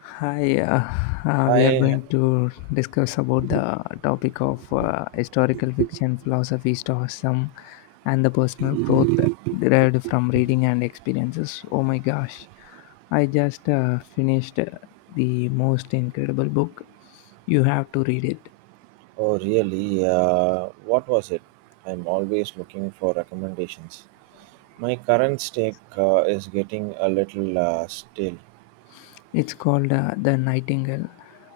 Hi, we are Hi, going to discuss about the topic of historical fiction, philosophy, stoicism, and the personal growth derived from reading and experiences. Oh my gosh, I just finished the most incredible book. You have to read it. oh really? What was it? I'm always looking for recommendations. My current steak is getting a little stale. It's called The Nightingale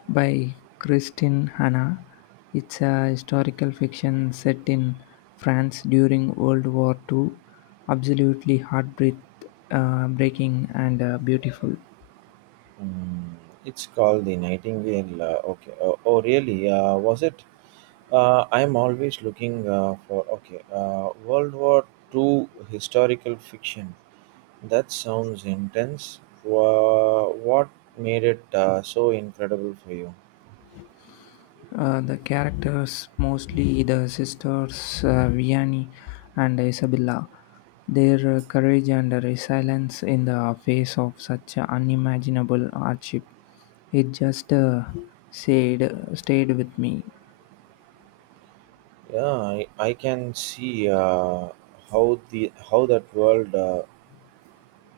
by Christine Hanna. It's a historical fiction set in France during World War II. Absolutely breaking and beautiful. Mm, it's called the Nightingale. Okay. Oh really? Was it? I'm always looking for okay. World War Two historical fiction. That sounds intense. What made it so incredible for you? The characters, mostly the sisters Vianney and Isabella, their courage and resilience in the face of such unimaginable hardship, it just stayed, stayed with me. Yeah, I can see how the how that world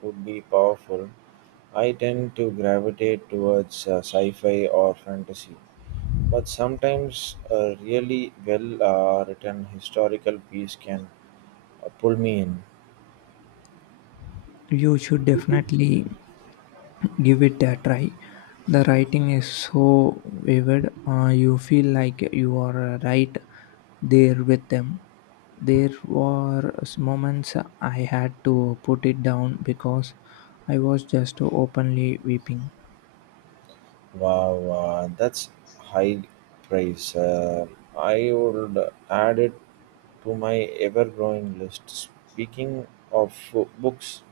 would be powerful. I tend to gravitate towards sci-fi or fantasy, but sometimes a really well written historical piece can pull me in. You should definitely give it a try. The writing is so vivid, you feel like you are right there with them. There were moments I had to put it down because I was just openly weeping. Wow, that's high praise. I would add it to my ever-growing list. Speaking of books,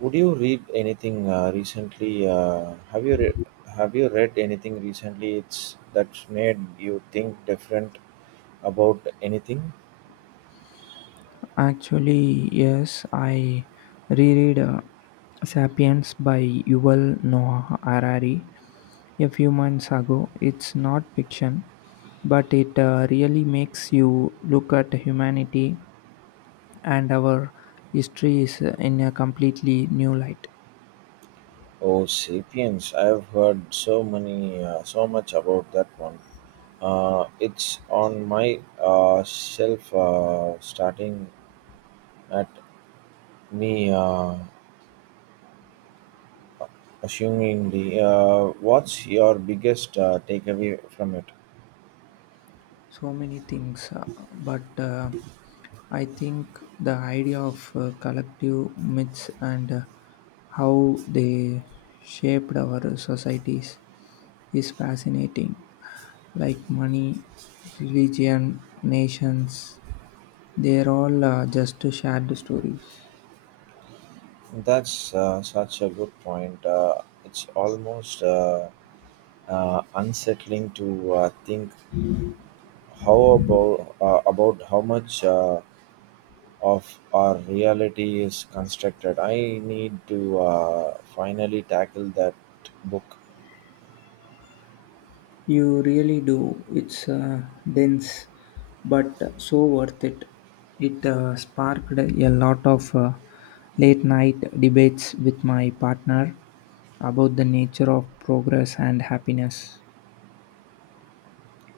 would you read anything recently? Have you read anything recently? It's that's made you think different about anything. Actually, yes, I reread Sapiens by Yuval Noah Harari a few months ago. It's not fiction, but it really makes you look at humanity and our history is in a completely new light. Oh, Sapiens! I've heard so much about that one. It's on my shelf, starting at me. Assumingly, what's your biggest takeaway from it? So many things, but I think the idea of collective myths and how they shaped our societies is fascinating, like money, religion, nations, they're all just shared stories. That's such a good point. It's almost unsettling to think how about how much of our reality is constructed. I need to finally tackle that book. You really do. It's dense, but so worth it. It sparked a lot of late night debates with my partner about the nature of progress and happiness.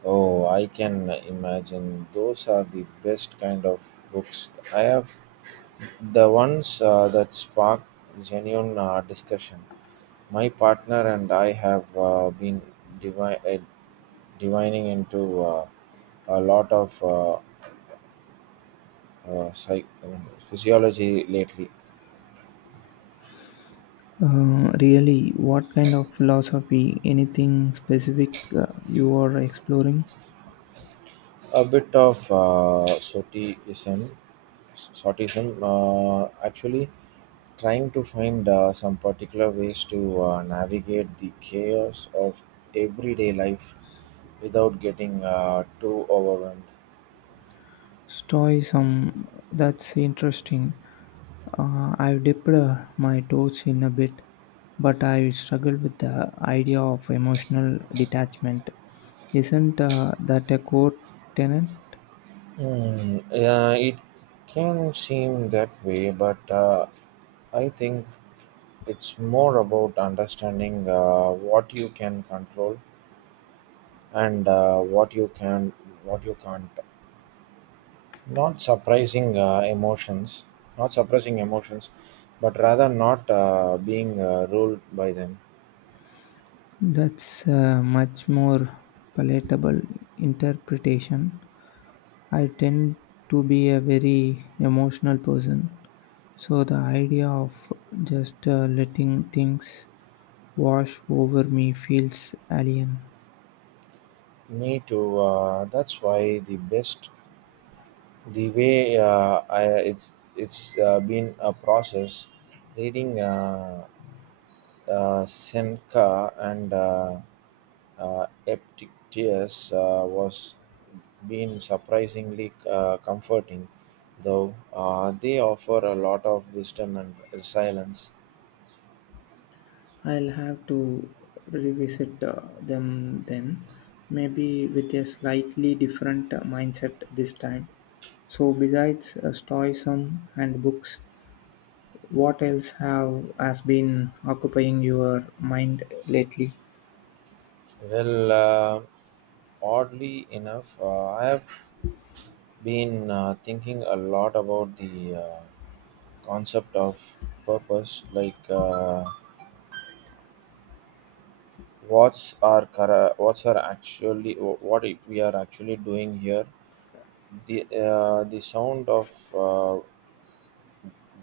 Oh, I can imagine those are the best kind of books. I have the ones that spark genuine discussion. My partner and I have been divi- uh, divining into a lot of psych, I mean, physiology lately. Really, what kind of philosophy, anything specific you are exploring? A bit of sotism, sotism, actually trying to find some particular ways to navigate the chaos of everyday life without getting too overwhelmed. Stoicism, that's interesting. I've dipped my toes in a bit, but I struggle with the idea of emotional detachment. Isn't that a core tenet? Hmm. Yeah, it can seem that way, but I think it's more about understanding what you can control and what you can't, not suppressing emotions not suppressing emotions but rather not being ruled by them. That's a much more palatable interpretation. I tend to be a very emotional person, so the idea of just letting things wash over me feels alien. Me too, that's why the way, it's been a process reading Seneca and Epictetus, was been surprisingly comforting, though they offer a lot of wisdom and resilience. I'll have to revisit them then, maybe with a slightly different mindset this time. So, besides Stoicism and books, what else have has been occupying your mind lately? Well, oddly enough, I have been thinking a lot about the concept of purpose, like what's our, actually, what we are actually doing here. The sound of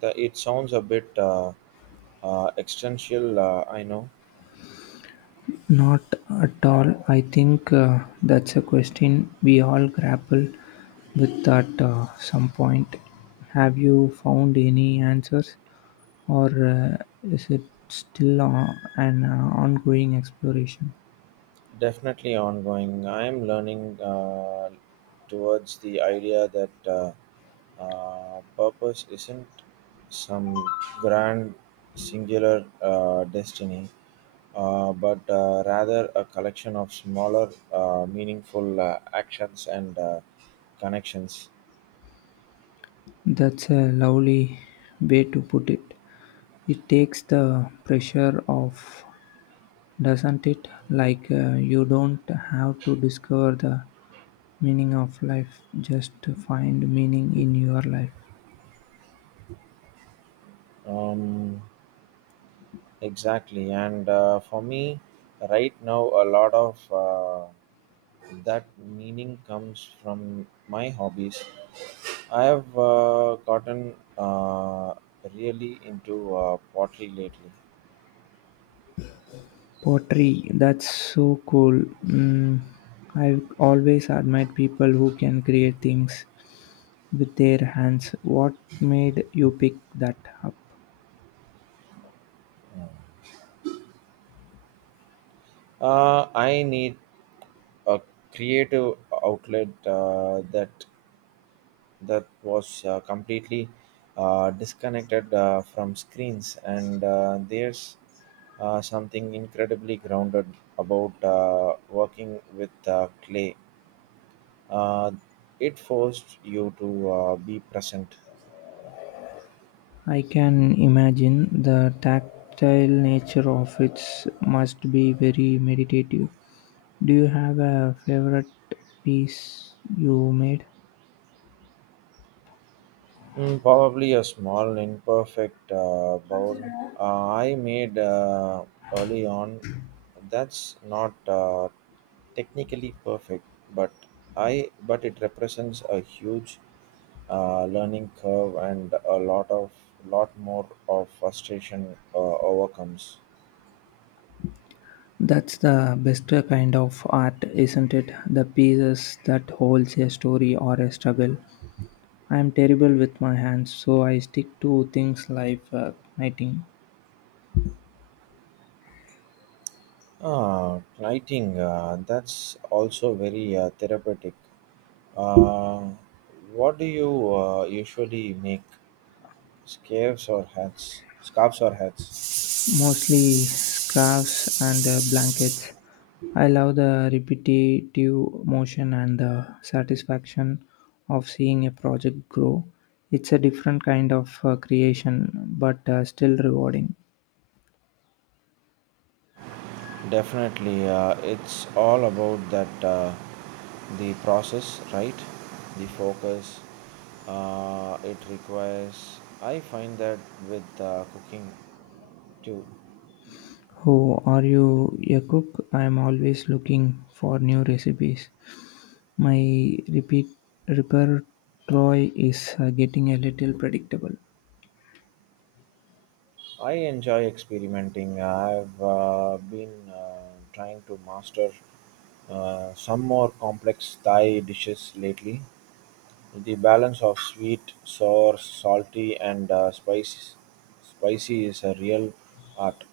the it sounds a bit existential, I know. Not at all. I think that's a question we all grapple with at some point. Have you found any answers, or is it still an ongoing exploration? Definitely ongoing. I am learning towards the idea that purpose isn't some grand singular destiny, but rather a collection of smaller, meaningful actions and connections. That's a lovely way to put it. It takes the pressure off, doesn't it? Like you don't have to discover the meaning of life, just find meaning in your life. Um, exactly. And for me, right now, a lot of that meaning comes from my hobbies. I have gotten really into pottery lately. Pottery, that's so cool. Mm, I've always admired people who can create things with their hands. What made you pick that up? I need a creative outlet that was completely disconnected from screens, and there's something incredibly grounded about working with clay. Uh, it forced you to be present. I can imagine the tactile nature of it must be very meditative. Do you have a favorite piece you made? Mm, probably a small, imperfect bowl I made early on. That's not technically perfect, but I but it represents a huge learning curve and a lot of lot more of frustration overcomes. That's the best kind of art, isn't it? The pieces that holds a story or a struggle. I'm terrible with my hands, so I stick to things like knitting, Ah, writing. That's also very therapeutic. Uh, what do you usually make? Scarves or hats? mostly scarves and blankets. I love the repetitive motion and the satisfaction of seeing a project grow. It's a different kind of creation, but still rewarding. Definitely, it's all about that, the process, right? The focus it requires. I find that with cooking too. Oh, are you a cook? I'm always looking for new recipes. My repeat repertoire is getting a little predictable. I enjoy experimenting. I've been trying to master some more complex Thai dishes lately. The balance of sweet, sour, salty, and spicy is a real art.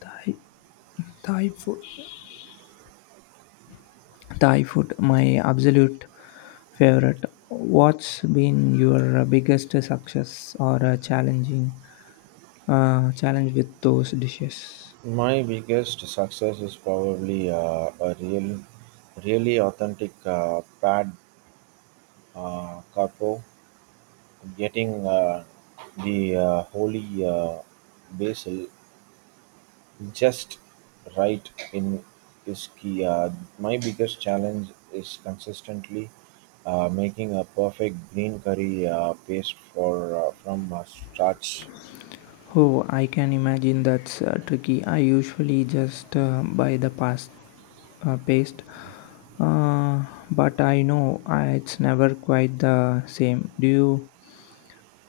Thai, Thai food. Thai food, my absolute favorite. What's been your biggest success or challenging challenge with those dishes? My biggest success is probably really authentic pad carpo, getting the holy basil just right in Ischia. My biggest challenge is consistently making a perfect green curry paste for from starch. Oh, I can imagine that's tricky. I usually just buy the paste, uh, but I know it's never quite the same. Do you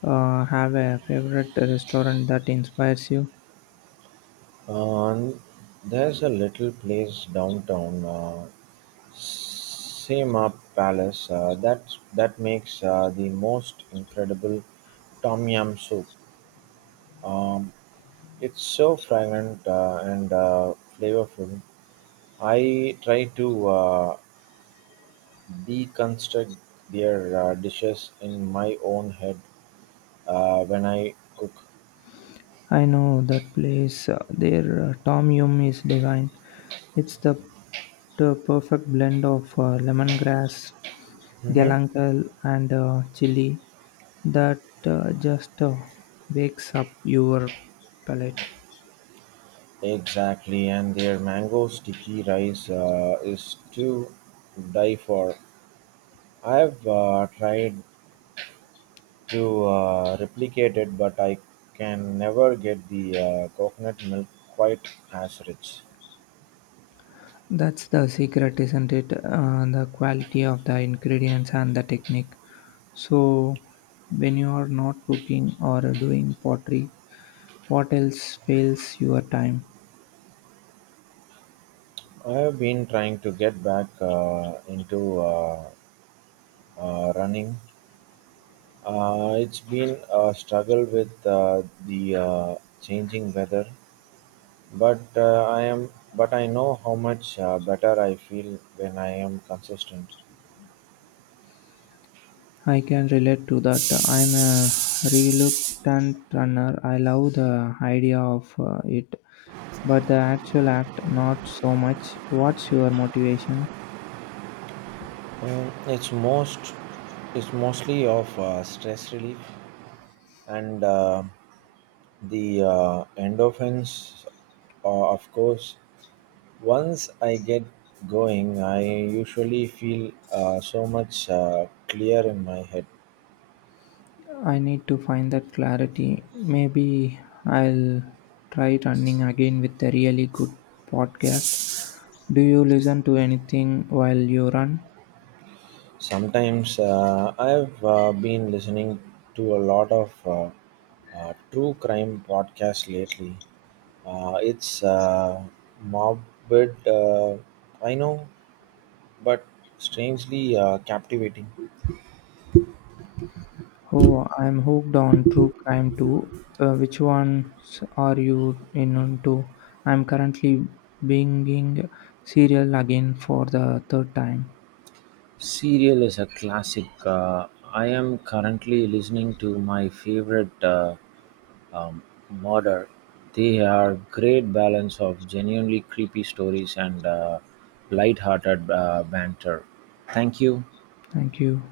have a favorite restaurant that inspires you? And there's a little place downtown, Sema Palace, that makes the most incredible tom yam soup. Um, it's so fragrant and flavorful. I try to deconstruct their dishes in my own head when I cook. I know that place. Their tom yum is divine. It's the perfect blend of lemongrass, Hmm. galangal, and chili that just wakes up your palate. Exactly, and their mango sticky rice is to die for. I've tried to replicate it, but I can never get the coconut milk quite as rich. That's the secret, isn't it? The quality of the ingredients and the technique. So, when you are not cooking or doing pottery, what else fails your time? I have been trying to get back into running. It's been a struggle with the changing weather, but I am but I know how much better I feel when I am consistent. I can relate to that. I'm a reluctant runner. I love the idea of it, but the actual act, not so much. What's your motivation? Mm, it's most it's mostly of stress relief and the endorphins, of course. Once I get going, I usually feel so much clear in my head. I need to find that clarity. Maybe I'll try running again with a really good podcast. Do you listen to anything while you run? Sometimes I've been listening to a lot of true crime podcasts lately. It's morbid, I know, but strangely captivating. Oh, I'm hooked on true crime too. Which ones are you into? I'm currently binging serial again for the third time. Serial is a classic. I am currently listening to My Favorite um, Murder. They are great balance of genuinely creepy stories and light-hearted banter. Thank you. Thank you.